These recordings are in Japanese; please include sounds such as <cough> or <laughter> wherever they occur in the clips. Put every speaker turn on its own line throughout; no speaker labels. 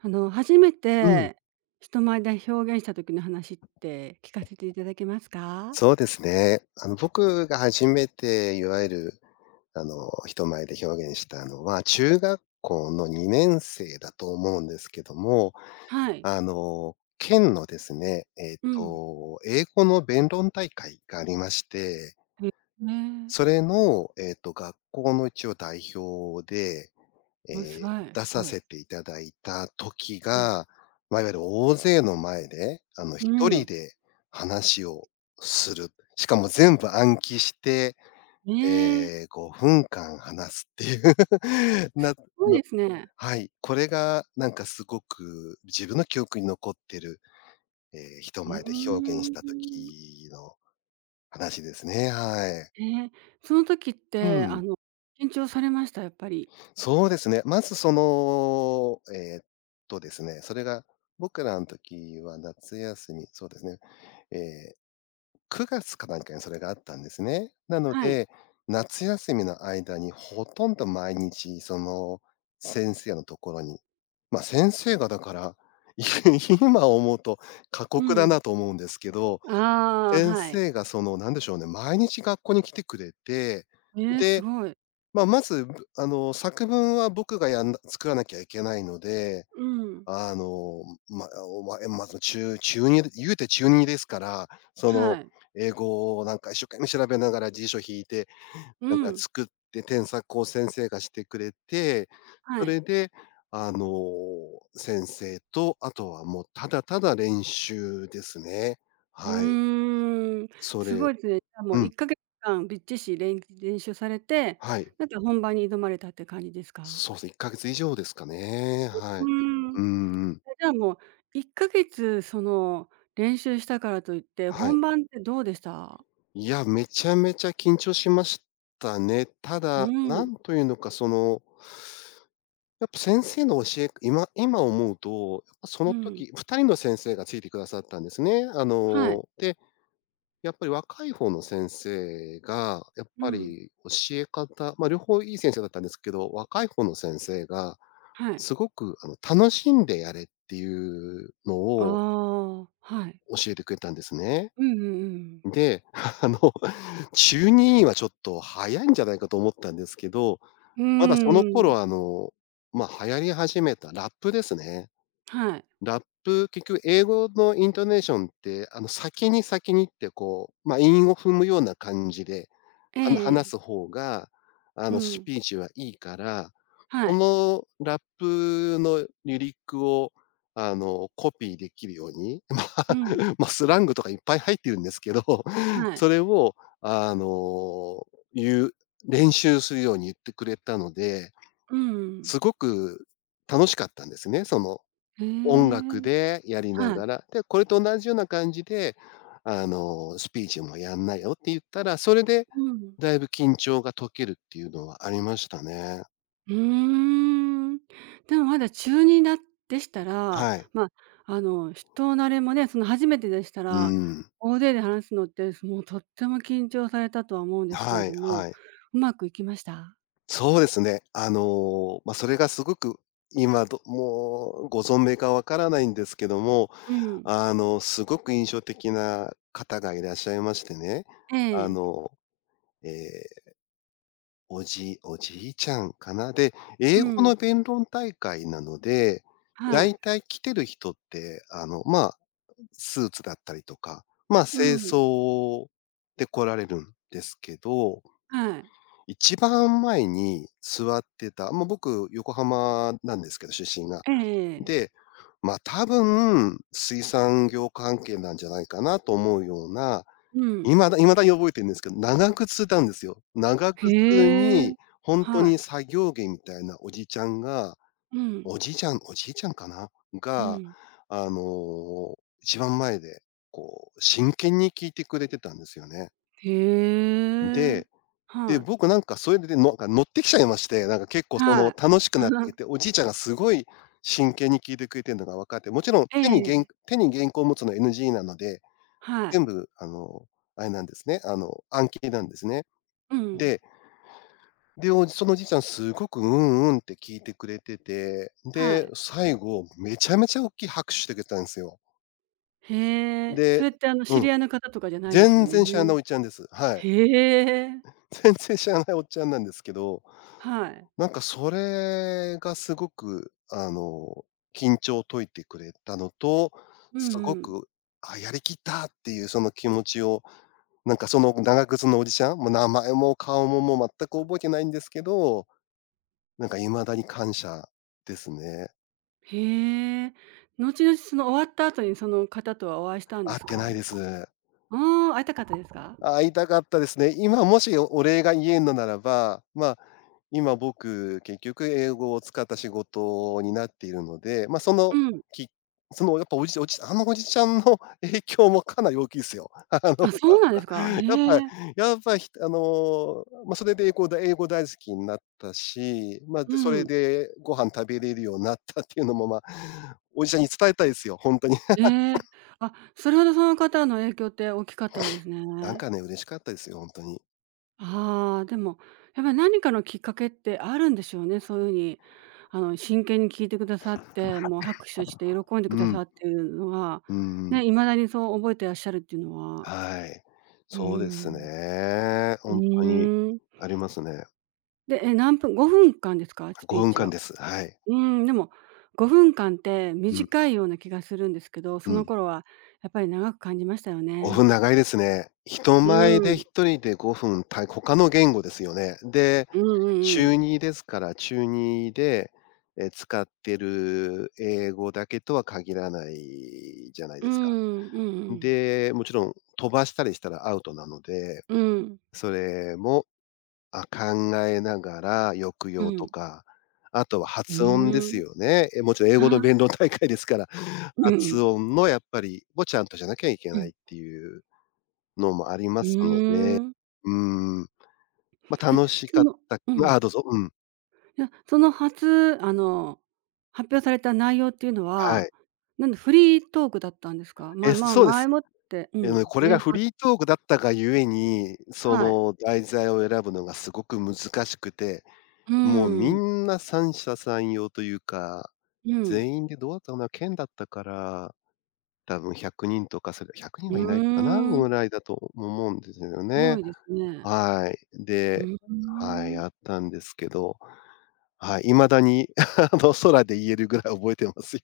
あの、初め
うん、
て人前で表現した時の話って聞かせていただけますか？
そうですね。僕が初めていわゆる、人前で表現したのは、中学校の2年生だと思うんですけども、
はい。
県のですね、
うん。
英語の弁論大会がありまして、
え、ねえ。
それの、学校の一応代表でえ
あ、すごい、
出
す
さ
ごい。
せていただいた時
はい。
が、まあ、いわゆる大勢の前で、
う
一人
ん。
で話をする。しかも全部暗記して、
ええ、す
5分間話すっていう <laughs>、
ごい
の
ですね。
はい、これがなんかすごく自分の記憶に残ってる、人
う
前で表現し
ー
た
ん。
時の話ですね、はい。
ええ、その時っ
う
て、あ
ん。
の、緊張されました？やっぱり。
そうですね。まずその、ですね、それが僕らの時は夏休み、そうですね、え9月かなんかにそれがあったんですね。なの
はい。
で、夏休みの間にほとんど毎日その先生のところに、ま、先生がだから、い <laughs> 今思うと過
う
酷だ
ん。
なと思うんですけど、
ああ、
先
はい。
生がその、なんでしょうね、毎日学校に来てくれて、
ええ、す
で、
ごい。
まあ、まず、作文は僕がやんな作らなきゃいけないので、
うん。
あの、ま、おまえま、ず中2言うて中二ですから、そ
は
の、
い。
英語をなんか一生懸命調べながら辞書引いて、
う
なんか
ん、
作って添削を先生がしてくれて、
は
そ
い。
れで、あの、先生と、あとはもうただただ練習ですね。
う
はい。
ーん、
そ
すご
れ
いですね。じゃあも
う
う1
ん、
か月間びっちしれん練習されて、
はい。
なんか本番に挑まれたって感じですか？
そうすね、1ヶ月以上ですかね、は
う
い。
ーん。
うん
じ
うん。
ゃあもう1か月その練習したからといって、
はい。
本番ってどうでした？
いや、めちゃめちゃ緊張しましたね。た
う
だ、な
ん、
んというのか、やっぱ先生の教え、今思うと、やっぱそ
う
の
ん。
時、2人の先生がついてくださったんですね。
はい。
で、やっぱり若い方の先生が、やっ
う
ぱ
ん。
り教え方、ま、両方いい先生だったんですけど、若い方の先生が、
はい。
すごく楽しんでやれっていうの
あ
を
あ、はい。
教えてくれたんですね。
うんうんうん。
で、<laughs> あの、中2はちょっと早いんじゃないかと思ったんですけど、
うー
まだその頃
ん、
ま、流行り始めたラップですね。
はい。
ラップ、結局英語のイントネーションって、先に先にってこう、ま、韻を踏むような感じで、
えええ
話す
え。
方が、
う
ス
ん。
ピーチはいいから、
は
こ
い。
のラップのリリックを、コピーできるように、
うん。
<laughs> ま、スラングとかいっぱい入ってるんですけど、
はい。
それを、あの、言う練習するように言ってくれたので、
うんうん。
すごく楽しかったんですね、その
へ
音楽
え。
でやりな
はい。
がら、で、これと同じような感じで、スピーチもやんなよって言ったら、それで
うん。
だいぶ緊張が解けるっていうのはありましたね。
うーん。でもまだ中にだでしたら、
はい。
ま、あの、人慣れもね、その初めてでした
う
ら、
ん。
大勢で話すのって、すもうとっても緊張されたとは思うんですけれ
は
ど
い
も、
はい。
うまくいきました？
そうですね。ま、それがすごく、もうご存命かわからないんですけども、
うん。
すごく印象的な方がいらっしゃいましてね。あ
ええ。
の、ええおじいちゃんかな。で、
う
英語
ん。
の弁論大会なので、だ
はい。
いたい来てる人って、まあ、スーツだったりとか、まあ、
う
正
ん。
装で来られるんですけど、
はい。
一番前に座ってた、まあ、僕、横浜なんですけど、出身が。
ええええ。
で、まあ、多分、水産業関係なんじゃないかなと思うような、
うん。
未だに覚えてるんですけど、長靴なんですよ。長靴
へえ。
に、ほんと
はい。
に作業着みたいなおじちゃんが、
うん。
おじいちゃん、おじいちゃんかな？
う
が、
ん。
あの、一番前で、こう、真剣に聞いてくれてたんですよね。
へえ。
で、で、
はい。
僕なんかそれで、乗ってきちゃいまして、なんか結構そ
は
の
い。
楽しくなってき
<laughs>
て、おじいちゃんがすごい真剣に聞いてくれてんのが分かって、もちろん
ええ。
手に原稿を持つのは NG なので、
はい。
全部あれなんですね、暗記なんですね。
うん。
で、で、そのおじいちゃんすごく「うんうん」って聞いてくれてて、
は
で、
い。
最後めちゃめちゃ大きい拍手してくれたんですよ。
へえ、そ
で、
れってあの知
うん、
り合いの方とかじゃないですよ
全
ね。
然知らないおっちゃんです。はい。
へえ、
<laughs> 全然知らないおっちゃんなんですけど、
はい。
なんかそれがすごく、緊張を解いてくれたのと、
うん
すご
うん。
く、やりきったっていうその気持ちを、なんかその長靴のおじちゃん、もう名前も顔ももう全く覚えてないんですけど、なんか未だに感謝ですね。
へえ。後々その終わった後にその方とはお会いしたんで
会
す
って
か？
ないです。
ああ、会いたかったですか？
会いたかったですね。今もしお礼が言えるのならば、まあ、今僕、結局英語を使った仕事になっているので、まあ、その、
うん。
きそのやっぱおじおじあのおじちゃんの <laughs> 影響もかなり大きいですよ。<laughs>
あ、そうなんですか。
やっぱり
へえ。
やっぱりまあ、それで英語大好きになったし、まあ、
う
で、それ
ん。
でご飯食べれるようになったっていうのも、まあ、おじちゃんに伝えたいですよ、本当に。
へえ。あ、それほどその方の影響って大きかったんです
なん
ね。
かね、嬉しかったですよ、本当に。
ああ、でも、やっぱり何かのきっかけってあるんでしょうね。そういうふうに、あの、真剣に聞いてくださって、もう拍手して喜んで
う
くださ
ん。
っているのが、
うんう
ね、
ん。
未だにそう覚えてらっしゃるっていうのは、
はい。
う
そうで
ー
す
ん。
ね。
う
本当に
ーん。
ありますね。
で、え、何分5分間ですか？スピー
5
チ
分間
は。
です。はい。
うーん、でも5分間って
うん、
短いような気がするんですけど、
う
その
ん。
頃はやっぱり長く感じましたよ
5分
ね。
長いですね。人
う
前で
ん。
1人で5分、他の言語ですよね。で、
うんうんう
中
ん。
2ですから、中2で、使ってる英語だけとは限らないじゃない
う
ですか。
ん、うんうん。
で、もちろん飛ばしたりしたらアウトなので、
うん。
それも考えながら、抑
う
揚と
ん。
か、あとは
う
発
ん。
音で
う
す
ん
よね。もちろん英語の弁論大会ですから、<laughs>
うんう
発
ん。
音のやっぱりもちゃんとじゃなきゃいけ
う
ない
ん。
っていうのもあり
う
ますの
ー
で、
ん。
うーん、ま、
え、
楽し
そ
かっ
の
た。
う
あ
ん。
あ、どうぞ、うん。
いや、その初、あの、発表された内容っていうの
は
は、
い。
なんでフリートークだったんですか？まあまあ、
そうで
前
す。
もってうん、
これ
ね、
がフ
こ
リートークだったがゆえに、そ
はい。
の題材を選ぶのがすごく難しくて、
う
もうみ
ーん。
んな三者三様というか、
うん。
全員でどうだったかな、県だったから多分100人とか、100人
う
はいないかな
ー
ぐ
ん。
らいだと思うんですよ
すご
ね。
いですね。
はい。
う
で、
ー
はい、
ん。
あったんですけど、はい、未だに <laughs> 空で言えるぐらい覚えてますよ。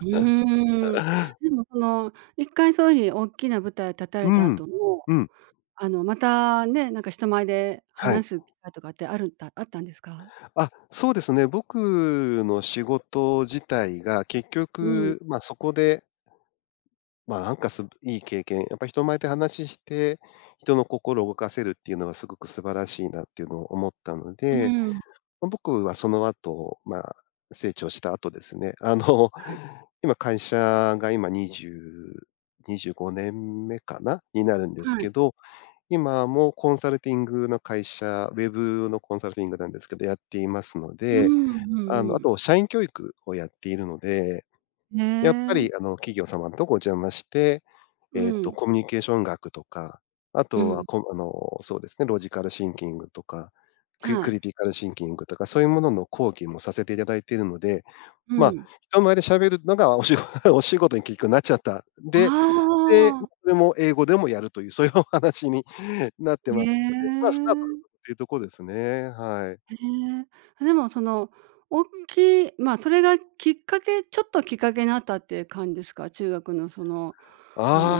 うーん。で
<laughs>
もその、1回そういう風におっきな舞台立た
う
れた
ん。
後も、
うん。
あの、またね、なんか人前で
はい。
話す機会とかってあるんたあったんですか？
あ、そうですね。僕の仕事自体が結
うん。
局、ま、そこで、ま、なんかいい経験、やっぱ人前で話して、人の心を動かせるっていうのはすごく素晴らしいなっていうのを思ったの
う
で、
ん、
ま、僕はその後、まあ、成長した後ですね、<laughs> 今会社が今2025年目かな？になるんです
は
け
い。
ど、今もコンサルティングの会社、ウェブのコンサルティングなんですけど、やっていますの
う
で、
ん、うんう
あ
ん。
と社員教育をやっているので、やっぱ
ねえ。
り企業様んとこお邪魔して、
うん、
コミュニケーション学とか、あ
う
とは
ん、
こあの、そうですね、ロジカルシンキングとか、
は
ク
い。
リティカルシンキングとか、そういうものの講義もさせていただいているので、
う
まあ、
ん。
人前で喋るのがおしご <laughs> お仕事に結局なっちゃった。
あ
で、
あ。
それも英語でもやるという、そういうお話に <laughs> なって
ね
ますので、まあ、スタートが
え。
そこっていうところですね、は
へ
い。
え。でもその、おっきいまあ、それがきっかけちょっときっかけになったっていう感じですか？中学のその、あの、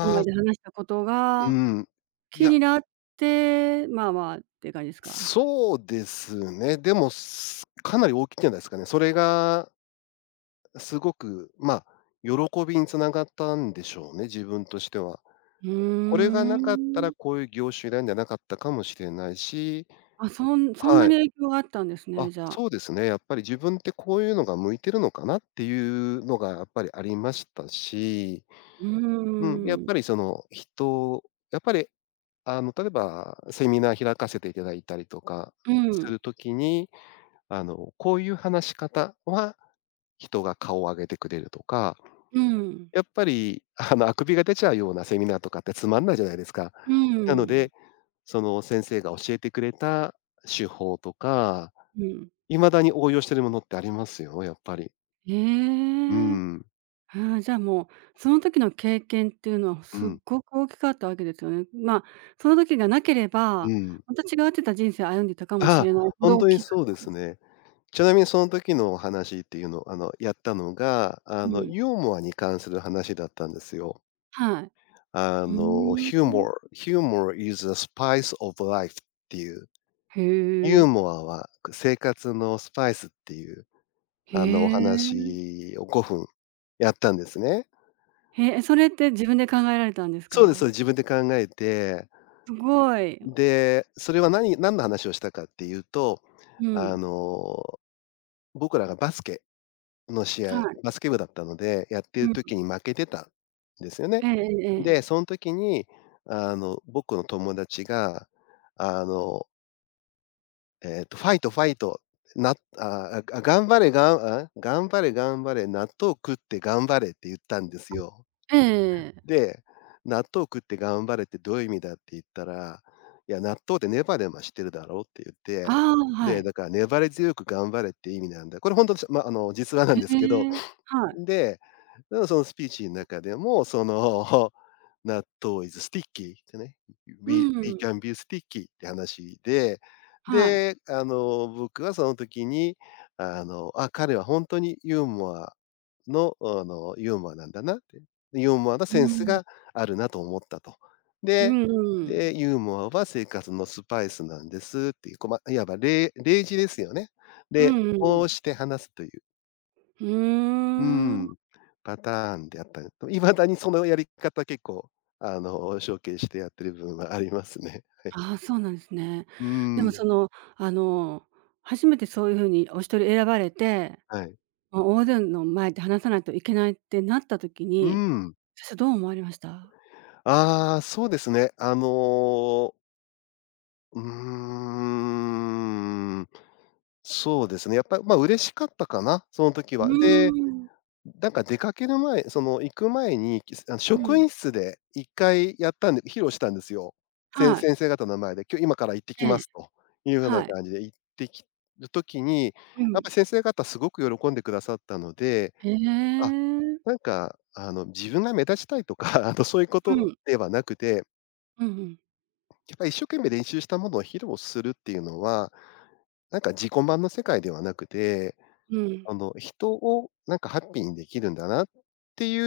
人
あ、
前で話したこと
う
が
ん。い
気
や、
になって、まあまあっていう感じですか？<laughs>
そうですね。でも、かなり大きいんじゃないですかね。それがすごく、まあ、喜びにつながったんでしょうね、自分としては。
う
これが
ー
なかったら、
ん。
こういう業種選んでなかったかもしれないし。
あ、そんそんな
は
に
い。
影響があったんですね、
あ、
じゃあ。
そうですね、やっぱり自分ってこういうのが向いてるのかなっていうのがやっぱりありましたし、
う
うん、やっ
ー
ぱり
ん。
その、人やっぱりあの、例えばセミナー開かせていただいたりとか
う
す
ん、
る時に、あの、こういう話し方は人が顔を上げてくれるとか、
うん。
やっぱり、<laughs> あの、あくびが出ちゃうようなセミナーとかってつまんないじゃないですか。
う
なの
ん、
で、その先生が教えてくれた手法とか、
うん。
未だに応用してるものってありますよ、やっぱり。
へ
う
え。
ん、
ああ、じゃあ、もう、その時の経験っていうのは
う
すっ
ん、
ごく大きかったわけですよね。まあ、その時がなけれ
う
ば、
ん。
また違ってた人生を歩んでいたかもし
ああ、
れないほ
ほ
ど
ん
大
とに
きかっ
そうで
たん
す
です。
ね。ちなみにその時のお話っていうのを、あの、やったのが、あ
う
の、
ん。
ユーモアに関する話だったんですよ。
はい。
あ
ふー
の、
ん。
humor humor is the spice of life っていう、
へ
ユ
え。
ーモアは生活のスパイスっていう、
へ
あの、お
え。
話を5分やったんですね。
へえ、それって自分で考えられたんです
そうです、そうで
か？
す。自分で考えて、
すごい。
で、それは何の話をしたかっていうと、
う
あ
ん。
の、僕らがバスケの試
は
合、
い。
バスケ部だったので、やって
う
る
ん。
時に負けてたんですよね。
えええええ
で、
え。
その時に、あの、僕の友達が、あのファイトファイト、なああ、あ、頑張れがんあ、頑張れ頑張れ、納豆食って頑張れって言ったんですよ。
ええええ。
で、納豆食って頑張れってどういう意味だって言ったら、いや、納豆ってネバネバしてるだろって言って、
ああ、は
で、
い。
だから粘り強く頑張れって意味なんだ。これ本当にま、あの、実話な
へ
んですけど。
え。はい。
で、だからそのスピーチん中でも、その納豆 is sticky ってね、
う
we can
ん。
be sticky って話で、
はい。
で、あの、僕はその時に、あの、あ、彼は本当にユーモアの、あの、ユーモアなんだなって、ユーモアな
う
センス
ー
が
ん。
あるなと思ったと。
う
で、
んうん。
で、ユーモアは生活のスパイスなんですっていう、こうまいわば例示ですよね。
う
で、
んう
こ
ん。
うして話すという。
う
う
ーん。
ん、パターンであったりと、いまだにそのやり方結構、あの、承継してやってる部分はありますね。<laughs> はい。
ああ、そうなんですね。
うー
でも
ん、
その、あの、初めてそういう風にお一人選ばれて、
はい。
オー大勢の前で話さないといけないってなった時
うー
に、
ん。
先生どう思われました？
ああ、そうですね。あの、うーん、そうですね、やっぱり、ま、嬉しかったかな、その時
う
は。で、
ーん。
なんか出かける前、その行く前に、あの
う
職
ん。
員室で一回やったんで披露したんですよ。
はい。
先生方の前で、今から行ってき
え
ま
え。
すという風な
はい。
感じで行ってきる時に、
う
やっ
ん。
ぱ先生方すごく喜んでくださったので、
へ
あ、
え。
なんかあの自分が目立ちたいとか、あのそういうこ
う
と
ん。
ではなくて、
うんうん。
やっぱ一生懸命練習したものを披露するっていうのは、なんか自己満の世界ではなくて、
うん。
あの、人をなんかハッピーにできるんだなってい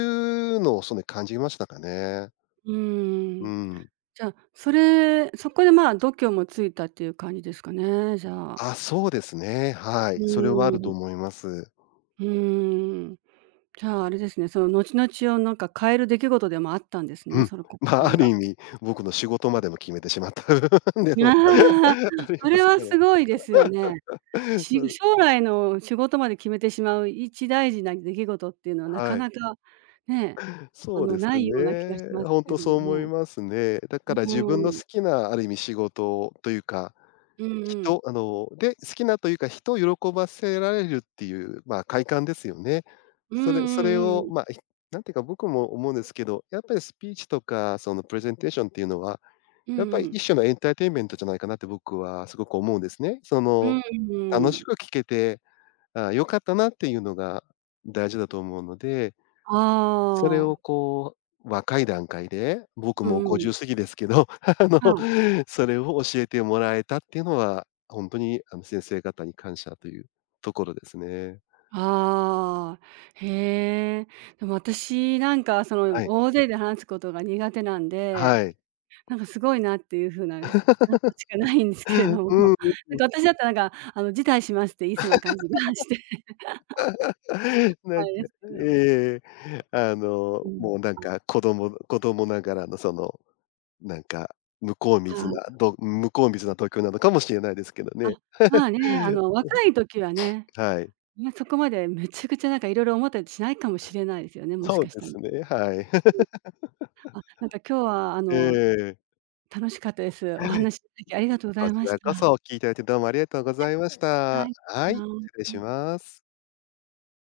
うのをそれ感じましたかね。
うー
う
ん。
ん。
じゃあ、それそこで、まあ、度胸もついたっていう感じですかね、じゃあ。
あ、そうですね。は
う
い。それはあ
ー
ると
ん。
思います。うん。
うーん。じゃあ、あれですね、その後々をなんか変える出来事でもあったんですね、
<laughs>
それこ
ま
そ
あ、あ
れ
る
が。
意味、僕の仕事までも決めてしまった <laughs> 部分でも
ああ、
<laughs>、あり
そ
ま
れ
す
は
から。
すごいですよね。
<laughs>
し
うん、
将来の仕事まで決めてしまう一大事な出来事っていうのはなか
はい。
なかね、あ
そう
の、
です
ないような気がし
ね。
ます
本
けれ
当
ども
そう思い
ね。
ますね。だから
う
自分の好
ん。
きなある意味仕事というか、
うんうん。
あの、で、好きなというか、人を喜ばせられるっていう、まあ、快感ですよね。
うん
それそ
う
れ
んう
を、
んうん。
まあ、なんていうか、僕も思うんですけど、やっぱりスピーチとか、そのプレゼンテーションっていうのは、
う
やっ
ん
ぱ
う
り
ん。
一種のエンターテインメントじゃないかなって僕はすごく思うんですね。そ
う
の、
んうん
楽
う
し
ん。
く聞けて、ああ、良かったなっていうのが大事だと思うので、
あ
それ
あ。
をこう、若い段階で、僕
う
もう
んうん。
50過ぎですけど、<laughs> あの、
はい。
それを教えてもらえたっていうのは、本当にあの先生方に感謝というところですね。
ああ、へえ。でも私なんかその
はい。
大勢で話すことが苦手なんで、
はい。
なんかすごいなっていう風な感想しか
<laughs>
ないんですけれども、<laughs>
うん。
なんか私だったらなんかあの辞退しますって言いそうな感じがして、
<laughs>
<laughs>
な
あ
んか、
れですけども。
ええ、あの、
うん。
もうなんか子供ながらのその、なんか、
あ
向こう水な東京なのかもしれないですけど
あ、あ、
ね。
まあね、あの
<laughs>
若い時はね、
はい。
ね、そこまでめちゃくちゃなんかいろいろ思ったりしないかもしれないですよね、もし
そう
かし
で
たら。
すね、はい。
うん。
<laughs>
あ、なんか今日はあ
え
の
え。
楽しかったです。お話しいただきありがとうござ
こ
い
ち
まし
ら
た。
こそ、聞いていただいてどうもありがとうございまし
は
た。
い。
はい、
あ
失
あ、
礼し
はい。
ます。